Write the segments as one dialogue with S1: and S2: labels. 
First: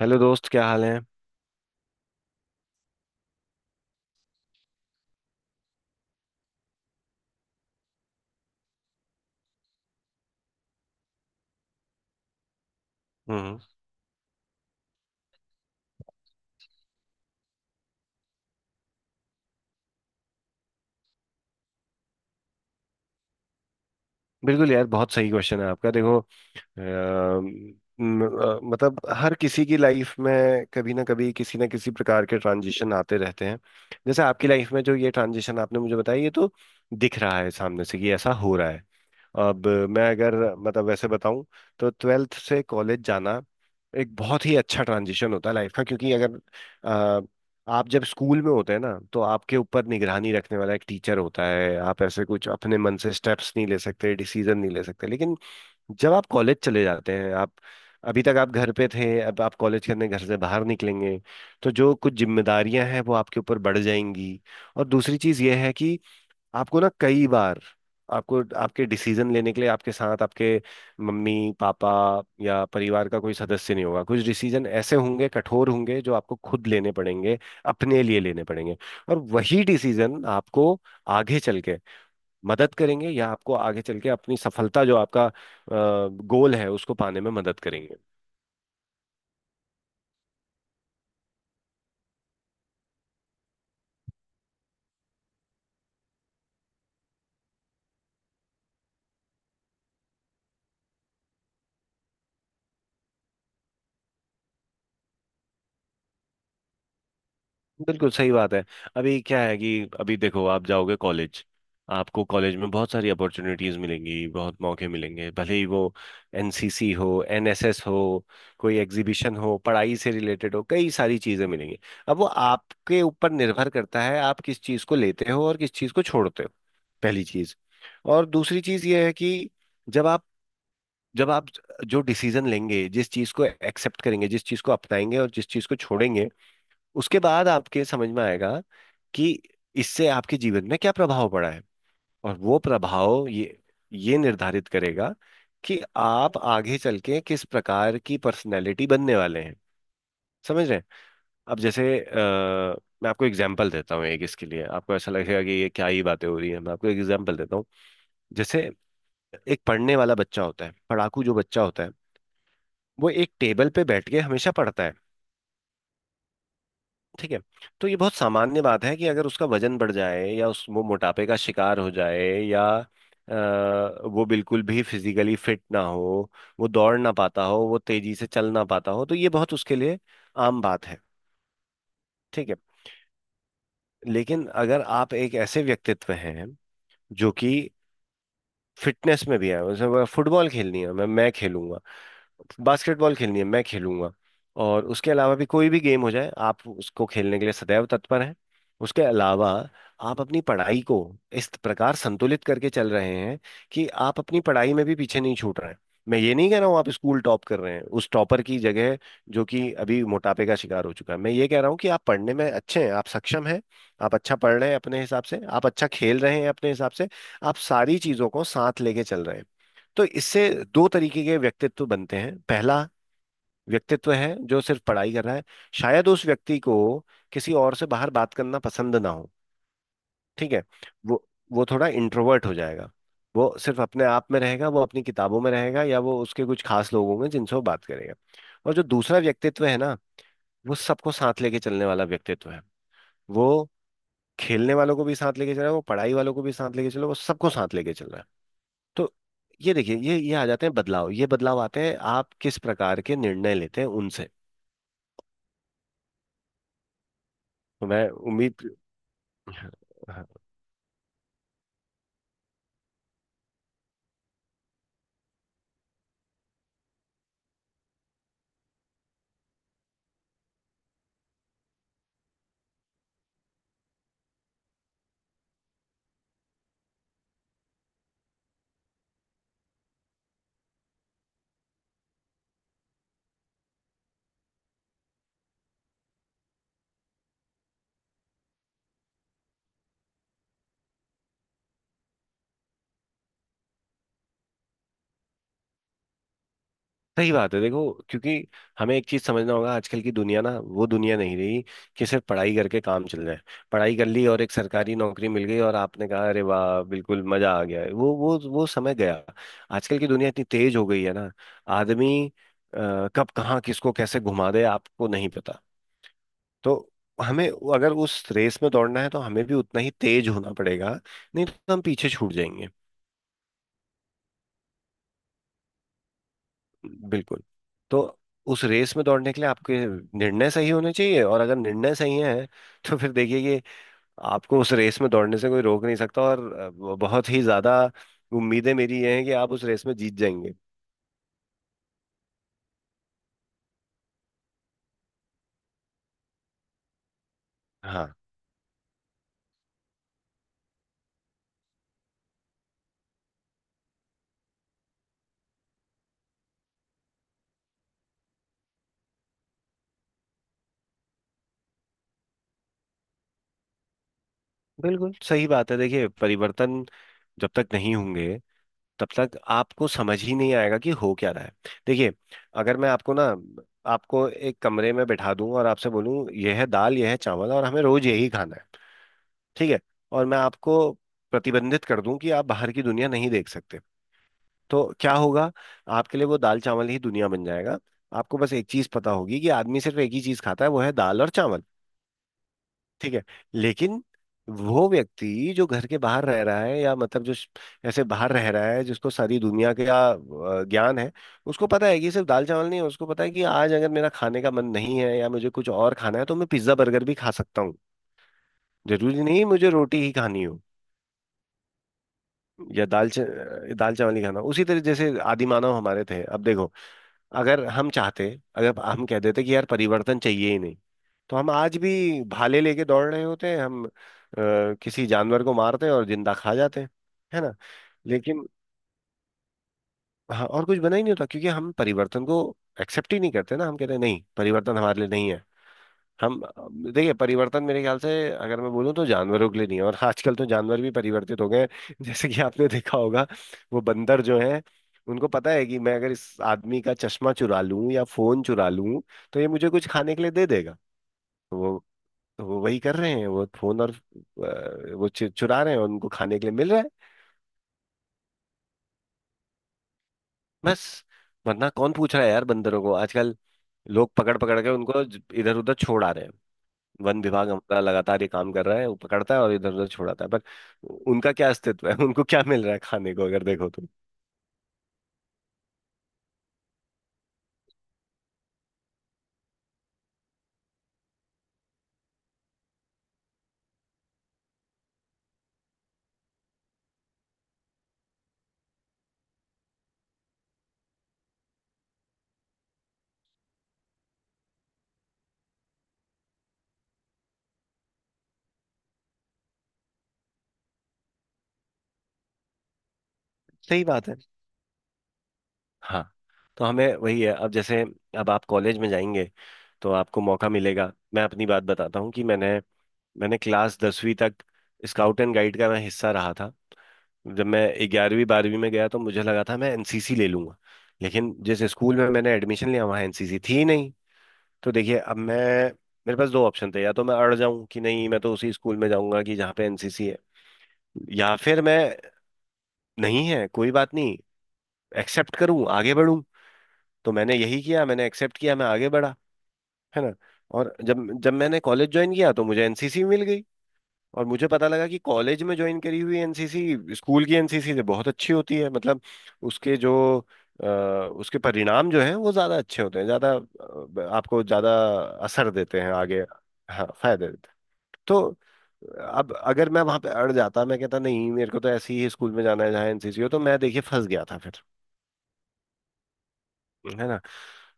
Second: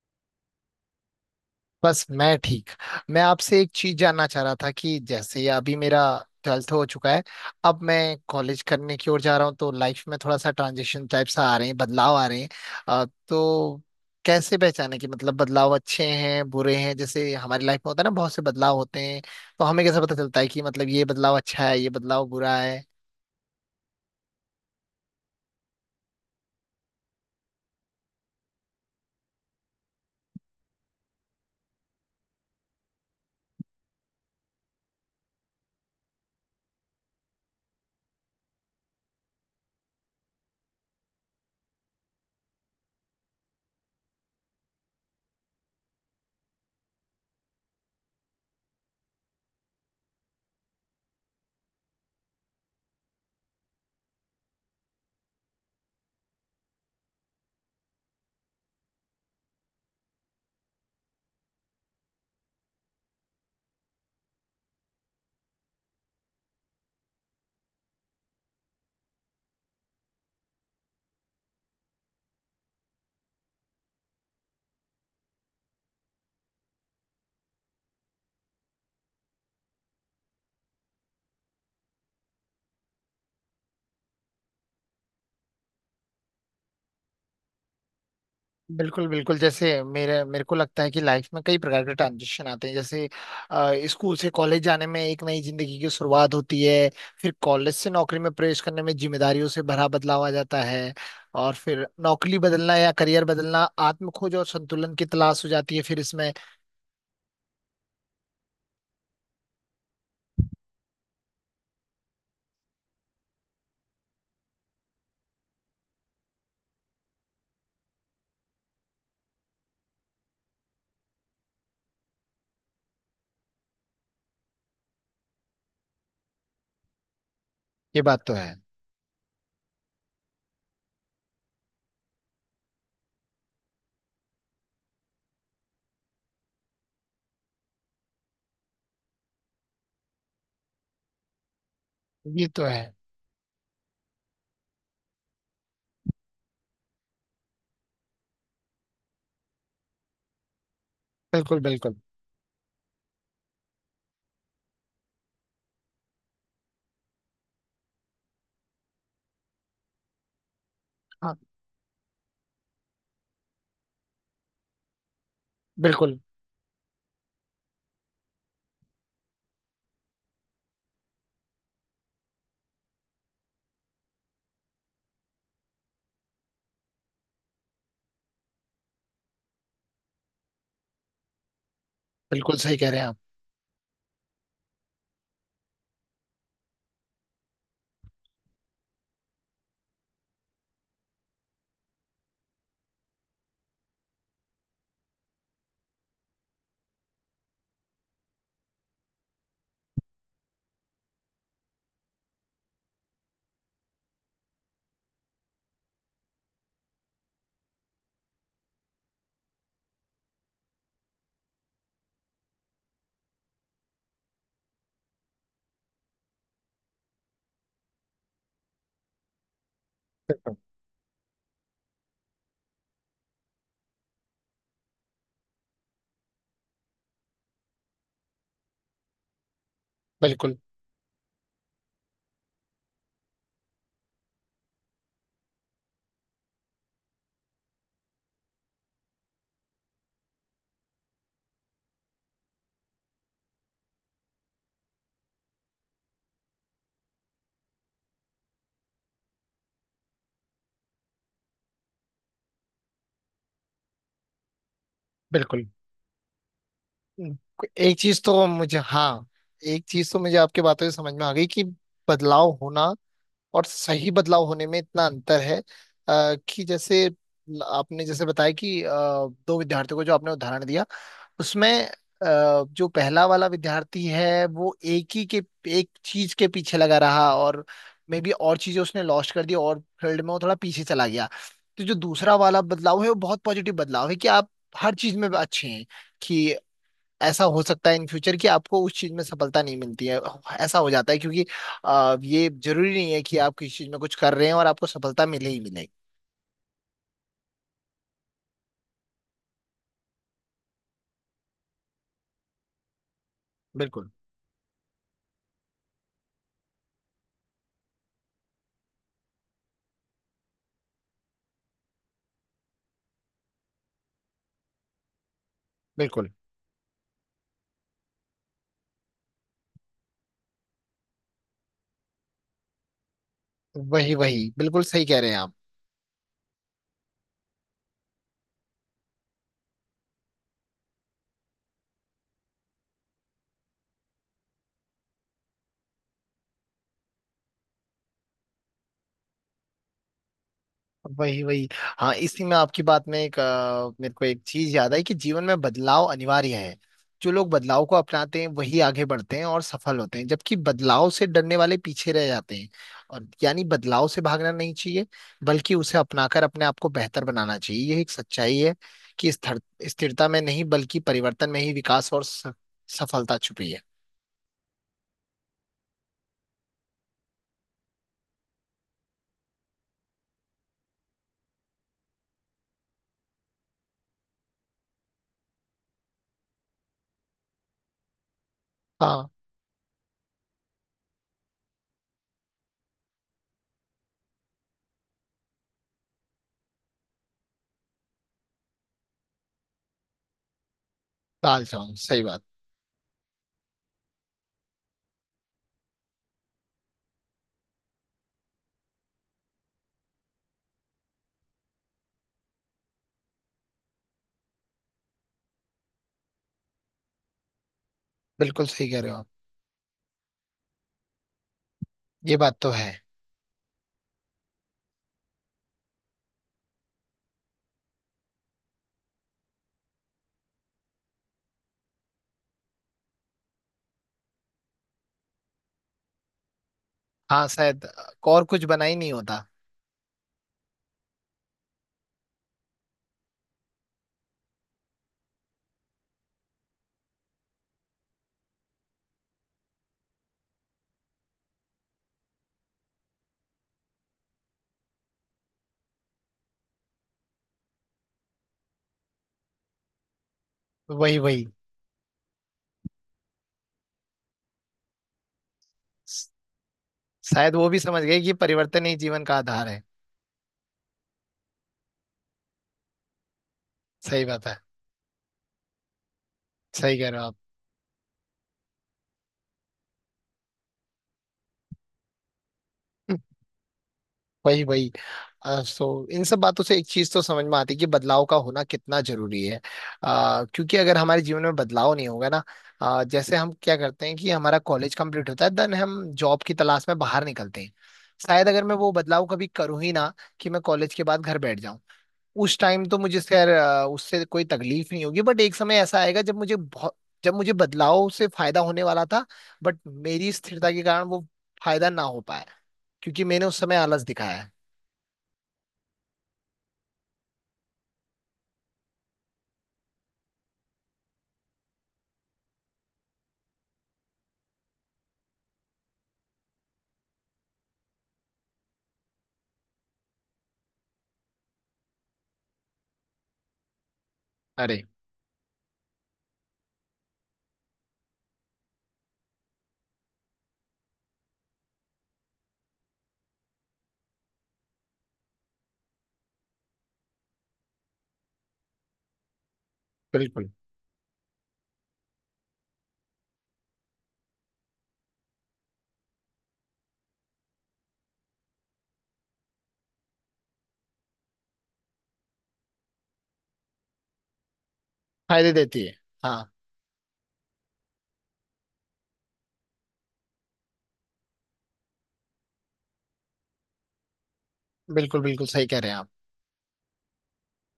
S1: Hello दोस्त, क्या हाल है?
S2: बस मैं ठीक। मैं आपसे एक चीज जानना चाह रहा था कि जैसे अभी मेरा ट्वेल्थ हो चुका है। अब मैं कॉलेज करने की ओर जा रहा हूँ, तो लाइफ में थोड़ा सा ट्रांजिशन टाइप सा आ रहे हैं, बदलाव आ रहे हैं। अ,
S1: हम्म।
S2: तो कैसे पहचाने कि मतलब बदलाव अच्छे हैं, बुरे हैं? जैसे हमारी लाइफ में होता है ना, बहुत से बदलाव होते हैं, तो हमें कैसे पता चलता है कि मतलब ये बदलाव अच्छा है, ये बदलाव बुरा है?
S1: बिल्कुल यार, बहुत सही क्वेश्चन है आपका। देखो, अम, मतलब हर किसी की लाइफ में कभी ना कभी किसी ना किसी प्रकार के ट्रांजिशन आते रहते हैं। जैसे आपकी लाइफ में जो ये ट्रांजिशन आपने मुझे बताया ये तो दिख रहा है सामने से कि ऐसा हो रहा है। अब मैं अगर मतलब वैसे बताऊं तो ट्वेल्थ से कॉलेज जाना एक बहुत ही अच्छा ट्रांजिशन होता है लाइफ का, क्योंकि अगर आ, आप जब स्कूल में होते हैं ना तो आपके ऊपर निगरानी रखने वाला एक टीचर होता है, आप ऐसे कुछ अपने मन से स्टेप्स नहीं ले सकते, डिसीजन नहीं ले सकते। लेकिन जब आप कॉलेज चले जाते हैं, आप अभी तक आप घर पे थे, अब आप कॉलेज करने घर से बाहर निकलेंगे, तो जो कुछ जिम्मेदारियां हैं वो आपके ऊपर बढ़ जाएंगी। और दूसरी चीज़ यह है कि आपको ना कई बार आपको आपके डिसीजन लेने के लिए आपके साथ आपके मम्मी, पापा या परिवार का कोई सदस्य नहीं होगा। कुछ डिसीजन ऐसे होंगे, कठोर होंगे, जो आपको खुद लेने पड़ेंगे, अपने लिए लेने पड़ेंगे। और वही डिसीजन आपको आगे चल के मदद करेंगे, या आपको आगे चल के अपनी सफलता, जो आपका गोल है, उसको पाने में मदद करेंगे।
S2: बिल्कुल, बिल्कुल। जैसे मेरे मेरे को लगता है कि लाइफ में कई प्रकार के ट्रांजिशन आते हैं। जैसे, स्कूल से कॉलेज जाने में एक नई जिंदगी की शुरुआत होती है। फिर कॉलेज से नौकरी में प्रवेश करने में जिम्मेदारियों से भरा बदलाव आ जाता है, और फिर नौकरी बदलना या करियर बदलना आत्म खोज और संतुलन की तलाश हो जाती है। फिर इसमें
S1: बिल्कुल सही बात है। अभी क्या है कि अभी देखो आप जाओगे कॉलेज, आपको कॉलेज में बहुत सारी अपॉर्चुनिटीज मिलेंगी, बहुत मौके मिलेंगे, भले ही वो एनसीसी हो, एनएसएस हो, कोई एग्जीबिशन हो, पढ़ाई से रिलेटेड हो, कई सारी चीजें मिलेंगी। अब वो आपके ऊपर निर्भर करता है आप किस चीज को लेते हो और किस चीज को छोड़ते हो, पहली चीज।
S2: ये बात
S1: और
S2: तो है।
S1: दूसरी चीज ये है कि जब आप जब आप जो डिसीजन लेंगे, जिस चीज को एक्सेप्ट करेंगे, जिस चीज को अपनाएंगे और जिस चीज को छोड़ेंगे, उसके बाद आपके समझ में आएगा कि इससे आपके जीवन में क्या प्रभाव पड़ा है। और
S2: ये
S1: वो
S2: तो है।
S1: प्रभाव ये निर्धारित करेगा कि आप आगे चल के किस प्रकार की पर्सनैलिटी बनने वाले हैं, समझ रहे हैं?
S2: बिल्कुल,
S1: अब
S2: बिल्कुल।
S1: जैसे मैं आपको एग्जाम्पल देता हूँ एक, इसके लिए आपको ऐसा लगेगा कि ये क्या ही बातें हो रही है। मैं आपको एग्जाम्पल देता हूँ। जैसे एक पढ़ने वाला बच्चा होता है, पढ़ाकू जो
S2: हाँ,
S1: बच्चा होता है वो एक टेबल पे बैठ के हमेशा पढ़ता है।
S2: बिल्कुल
S1: ठीक है। तो ये बहुत सामान्य बात है कि अगर उसका वजन बढ़ जाए या उस वो मोटापे का शिकार हो जाए या अ, वो बिल्कुल भी फिजिकली फिट ना हो, वो दौड़ ना पाता हो, वो तेजी से चल ना पाता हो, तो ये बहुत उसके लिए आम बात है। ठीक है।
S2: बिल्कुल सही कह रहे हैं आप।
S1: लेकिन अगर आप एक ऐसे व्यक्तित्व हैं जो कि फिटनेस में भी है, जैसे फुटबॉल खेलनी है मैं खेलूंगा, बास्केटबॉल खेलनी है मैं खेलूंगा, और उसके अलावा भी कोई भी गेम हो जाए आप उसको खेलने के लिए सदैव तत्पर हैं। उसके अलावा आप अपनी पढ़ाई को इस प्रकार संतुलित करके चल रहे हैं कि आप अपनी पढ़ाई में भी पीछे नहीं छूट रहे हैं। मैं ये नहीं कह रहा हूँ आप स्कूल टॉप कर रहे हैं उस टॉपर की जगह जो कि अभी मोटापे का शिकार हो चुका है, मैं ये कह रहा हूँ कि आप पढ़ने में अच्छे हैं, आप सक्षम हैं, आप अच्छा पढ़ रहे हैं अपने हिसाब से, आप अच्छा खेल रहे हैं अपने हिसाब से, आप सारी चीज़ों को साथ लेके चल रहे हैं। तो इससे दो तरीके के व्यक्तित्व बनते हैं। पहला व्यक्तित्व है जो सिर्फ पढ़ाई कर रहा है, शायद उस व्यक्ति को किसी और से बाहर बात करना पसंद ना हो। ठीक
S2: बिल्कुल,
S1: है। वो वो थोड़ा इंट्रोवर्ट हो जाएगा, वो सिर्फ अपने आप में रहेगा, वो अपनी किताबों में रहेगा, या वो उसके कुछ खास लोग होंगे जिनसे वो बात करेगा। और जो दूसरा व्यक्तित्व है ना, वो सबको साथ लेके चलने वाला व्यक्तित्व है, वो खेलने वालों को भी साथ लेके चल रहा है, वो पढ़ाई वालों को भी साथ लेके चल रहा है, वो सबको साथ लेके चल रहा है। तो ये देखिए ये आ जाते हैं बदलाव। ये बदलाव आते हैं आप किस प्रकार के निर्णय लेते हैं उनसे।
S2: बिल्कुल।
S1: तो
S2: एक
S1: मैं
S2: चीज तो
S1: उम्मीद।
S2: मुझे, हाँ,
S1: हाँ,
S2: एक चीज तो
S1: हाँ,
S2: मुझे आपकी बातों से समझ में आ गई कि बदलाव होना और सही बदलाव होने में इतना अंतर है। कि जैसे आपने जैसे बताया कि, दो विद्यार्थियों को जो आपने उदाहरण दिया, उसमें जो पहला वाला विद्यार्थी है, वो एक चीज के पीछे लगा रहा, और मे बी और चीजें उसने लॉस्ट कर दी और फील्ड में वो थोड़ा पीछे चला गया। तो जो दूसरा वाला बदलाव है, वो बहुत पॉजिटिव बदलाव है कि आप हर चीज में अच्छे हैं। कि ऐसा हो सकता है इन फ्यूचर कि आपको उस चीज में सफलता नहीं मिलती है। ऐसा हो जाता है, क्योंकि ये जरूरी नहीं है कि आप किसी चीज में कुछ कर रहे हैं और आपको सफलता मिले ही मिले।
S1: सही बात है। देखो, क्योंकि हमें एक चीज समझना होगा, आजकल की दुनिया ना वो दुनिया नहीं रही कि सिर्फ पढ़ाई करके काम चल जाए। पढ़ाई कर
S2: बिल्कुल,
S1: ली और एक सरकारी नौकरी मिल गई और आपने कहा अरे वाह बिल्कुल मजा आ गया, वो समय गया। आजकल की दुनिया इतनी तेज हो गई है ना, आदमी कब कहाँ किसको कैसे घुमा दे आपको नहीं पता।
S2: बिल्कुल।
S1: तो हमें अगर उस रेस में दौड़ना है तो हमें भी उतना ही तेज होना पड़ेगा, नहीं तो हम पीछे छूट जाएंगे।
S2: वही, वही, बिल्कुल सही कह रहे हैं आप।
S1: बिल्कुल। तो उस रेस में दौड़ने के लिए आपके निर्णय सही होने चाहिए, और अगर निर्णय सही है तो फिर देखिए कि आपको उस रेस में दौड़ने से कोई रोक नहीं सकता। और बहुत ही ज्यादा उम्मीदें मेरी ये हैं कि आप उस रेस में जीत जाएंगे।
S2: वही, वही। हाँ, इसी में आपकी बात में मेरे को एक चीज याद आई कि जीवन में बदलाव अनिवार्य है। जो लोग बदलाव को
S1: हाँ।
S2: अपनाते हैं वही आगे बढ़ते हैं और सफल होते हैं, जबकि बदलाव से डरने वाले पीछे रह जाते हैं। और यानी बदलाव से भागना नहीं चाहिए, बल्कि उसे अपनाकर अपने आप को बेहतर बनाना चाहिए। यह एक सच्चाई है कि स्थिरता में नहीं, बल्कि परिवर्तन में ही विकास और सफलता छुपी है।
S1: बिल्कुल सही बात है। देखिए, परिवर्तन जब तक नहीं होंगे तब तक आपको समझ ही नहीं आएगा कि हो क्या रहा है। देखिए, अगर मैं आपको ना आपको एक कमरे में बिठा दूं और आपसे बोलूं यह है दाल यह है चावल और हमें रोज यही खाना है।
S2: हाँ,
S1: ठीक है। और मैं आपको प्रतिबंधित कर दूं कि आप बाहर की दुनिया नहीं देख सकते तो क्या होगा? आपके लिए वो दाल चावल ही दुनिया बन जाएगा। आपको बस एक चीज पता होगी कि आदमी सिर्फ एक ही चीज खाता है, वो है दाल और
S2: ताल
S1: चावल।
S2: जाऊं, सही बात।
S1: ठीक है। लेकिन वो व्यक्ति जो घर के बाहर रह रहा है, या मतलब जो ऐसे बाहर रह रहा है, जिसको सारी दुनिया का ज्ञान है, उसको पता है कि सिर्फ दाल चावल नहीं है। उसको पता है कि आज अगर मेरा खाने का मन नहीं है या मुझे कुछ और खाना है तो मैं पिज्जा बर्गर भी खा सकता हूँ।
S2: बिल्कुल सही कह रहे हो
S1: जरूरी
S2: आप।
S1: नहीं मुझे रोटी ही खानी हो
S2: ये बात तो
S1: या
S2: है।
S1: दाल चावल ही खाना हो। उसी तरह जैसे आदि मानव हमारे थे, अब देखो अगर हम चाहते, अगर हम कह देते कि यार परिवर्तन चाहिए ही नहीं, तो हम आज भी भाले लेके दौड़ रहे होते हैं। हम किसी जानवर को मारते हैं और जिंदा खा जाते हैं, है
S2: हाँ,
S1: ना।
S2: शायद और
S1: लेकिन
S2: कुछ बना ही नहीं होता।
S1: हाँ, और कुछ बना ही नहीं होता, क्योंकि हम परिवर्तन को एक्सेप्ट ही नहीं करते ना, हम कहते हैं नहीं परिवर्तन हमारे लिए नहीं है। हम देखिए, परिवर्तन मेरे ख्याल से अगर मैं बोलूँ तो जानवरों के लिए नहीं है, और आजकल तो जानवर भी परिवर्तित हो गए हैं जैसे कि आपने देखा होगा, वो बंदर जो हैं उनको पता है कि मैं अगर इस आदमी का चश्मा चुरा लूं या फोन चुरा लूं तो ये मुझे कुछ खाने के लिए दे देगा।
S2: वही, वही।
S1: तो वो तो वो वही कर रहे हैं, वो फोन, और वो चुरा रहे हैं और उनको
S2: स-
S1: खाने के लिए मिल रहा है।
S2: शायद वो भी समझ गए कि परिवर्तन ही जीवन का आधार है।
S1: बस, वरना कौन पूछ रहा है यार बंदरों को आजकल, लोग
S2: सही
S1: पकड़
S2: बात है।
S1: पकड़ के उनको इधर उधर छोड़ आ रहे हैं।
S2: सही कह रहे
S1: वन
S2: हो आप।
S1: विभाग हमारा लगातार ये काम कर रहा है, वो पकड़ता है और इधर उधर छोड़ाता है, पर उनका क्या अस्तित्व है उनको क्या मिल रहा है खाने
S2: हम्म,
S1: को अगर देखो तो।
S2: वही, वही। सो इन सब बातों से एक चीज तो समझ में आती है कि बदलाव का होना कितना जरूरी है। क्योंकि अगर हमारे जीवन में बदलाव नहीं होगा ना, जैसे हम क्या करते हैं कि हमारा कॉलेज कंप्लीट होता है, देन हम जॉब की तलाश में बाहर निकलते हैं। शायद अगर मैं वो बदलाव कभी करूँ ही ना, कि मैं कॉलेज के बाद घर बैठ जाऊं, उस टाइम तो मुझे खैर उससे कोई तकलीफ नहीं होगी, बट एक समय ऐसा आएगा जब मुझे बदलाव से फायदा होने वाला था, बट मेरी स्थिरता के कारण वो फायदा ना हो पाया, क्योंकि मैंने उस समय
S1: सही
S2: आलस
S1: बात है।
S2: दिखाया है।
S1: हाँ। तो हमें वही है, अब जैसे अब आप कॉलेज में जाएंगे तो आपको मौका मिलेगा। मैं अपनी बात बताता हूँ कि मैंने मैंने क्लास 10वीं तक स्काउट एंड गाइड का मैं हिस्सा रहा था। जब मैं 11वीं 12वीं में गया तो मुझे लगा था मैं एनसीसी ले लूंगा। लेकिन जिस स्कूल में मैंने एडमिशन लिया वहाँ एनसीसी थी ही नहीं। तो
S2: अरे।
S1: देखिए, अब मैं, मेरे पास दो ऑप्शन थे, या तो मैं अड़ जाऊं कि नहीं मैं तो उसी स्कूल में जाऊंगा कि जहाँ पे एनसीसी है, या फिर मैं नहीं है कोई बात नहीं एक्सेप्ट करूं आगे बढ़ूं। तो मैंने यही किया, मैंने एक्सेप्ट किया, मैं आगे बढ़ा, है ना।
S2: बिल्कुल।
S1: और जब जब मैंने कॉलेज ज्वाइन किया तो मुझे एनसीसी मिल गई। और मुझे पता लगा कि कॉलेज में ज्वाइन करी हुई एनसीसी स्कूल की एनसीसी से बहुत अच्छी होती है, मतलब उसके जो उसके परिणाम जो है वो ज्यादा अच्छे होते हैं, ज्यादा, आपको ज्यादा असर
S2: फायदे
S1: देते
S2: देती
S1: हैं
S2: है।
S1: आगे।
S2: हाँ।
S1: हाँ, फायदे देते हैं। तो अब अगर मैं वहां पे अड़ जाता, मैं कहता नहीं मेरे को तो ऐसे ही स्कूल में जाना है जहाँ एनसीसी हो, तो मैं देखिए फंस गया था फिर,
S2: बिल्कुल, बिल्कुल सही कह रहे हैं आप।
S1: है ना।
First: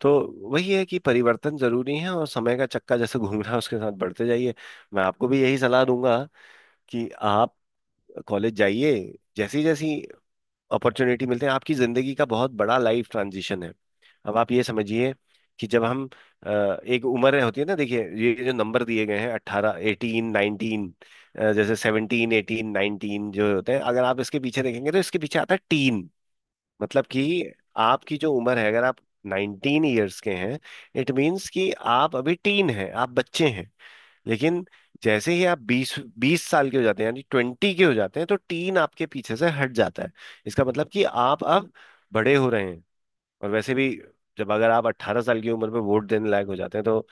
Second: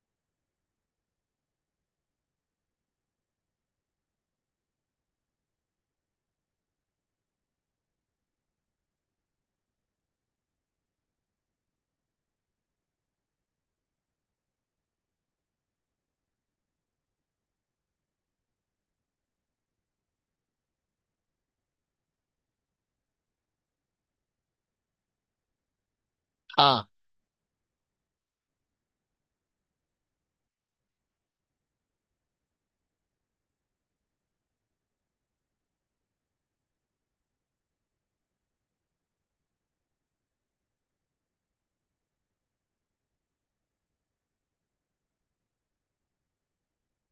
S1: तो वही है कि परिवर्तन जरूरी है, और समय का चक्का जैसे घूम रहा है उसके साथ बढ़ते जाइए। मैं आपको भी यही सलाह दूंगा कि आप कॉलेज जाइए, जैसी जैसी अपॉर्चुनिटी मिलते हैं, आपकी जिंदगी का बहुत बड़ा लाइफ ट्रांजिशन है। अब आप ये समझिए कि जब हम, अ, एक उम्र होती है ना, देखिए ये जो नंबर दिए गए हैं 18 18 19, जैसे 17 18 19 जो होते हैं, अगर आप इसके पीछे देखेंगे तो इसके पीछे आता है टीन।
S2: हाँ,
S1: मतलब कि आपकी जो उम्र है, अगर आप 19 ईयर्स के हैं, इट मीन्स कि आप अभी टीन हैं, आप बच्चे हैं। लेकिन जैसे ही आप 20 20 साल के हो जाते हैं, यानी 20 के हो जाते हैं, तो टीन आपके पीछे से हट जाता है। इसका मतलब कि आप अब बड़े हो रहे हैं। और वैसे भी, जब अगर आप 18 साल की उम्र में वोट देने लायक हो जाते हैं, तो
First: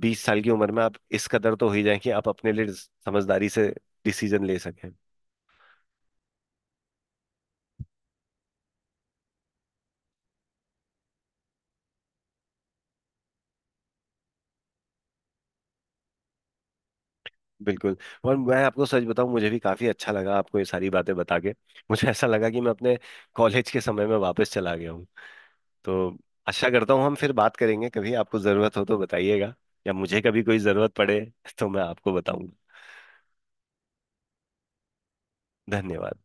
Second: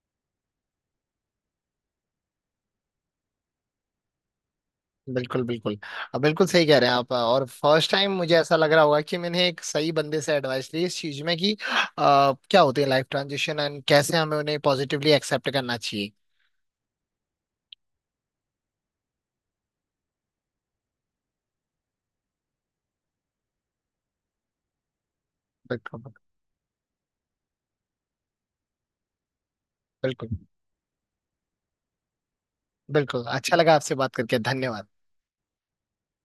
S1: 20 साल की उम्र में आप इस कदर तो हो ही जाए कि आप अपने लिए समझदारी से डिसीजन ले सकें।
S2: बिल्कुल, बिल्कुल। अब बिल्कुल सही कह रहे हैं आप, और फर्स्ट टाइम मुझे ऐसा लग रहा होगा कि मैंने एक सही बंदे से एडवाइस ली इस चीज में कि, क्या होती है लाइफ ट्रांजिशन, एंड कैसे हमें उन्हें पॉजिटिवली एक्सेप्ट करना चाहिए।
S1: बिल्कुल। और मैं आपको सच बताऊं, मुझे भी काफी अच्छा लगा आपको ये सारी बातें बता के, मुझे ऐसा लगा कि मैं अपने कॉलेज के समय में वापस चला गया।
S2: बिल्कुल।
S1: तो आशा करता हूँ हम फिर बात करेंगे, कभी आपको ज़रूरत हो तो बताइएगा, या मुझे
S2: बिल्कुल
S1: कभी कोई ज़रूरत पड़े तो मैं आपको बताऊंगा।
S2: बिल्कुल अच्छा लगा आपसे बात करके, धन्यवाद।
S1: धन्यवाद।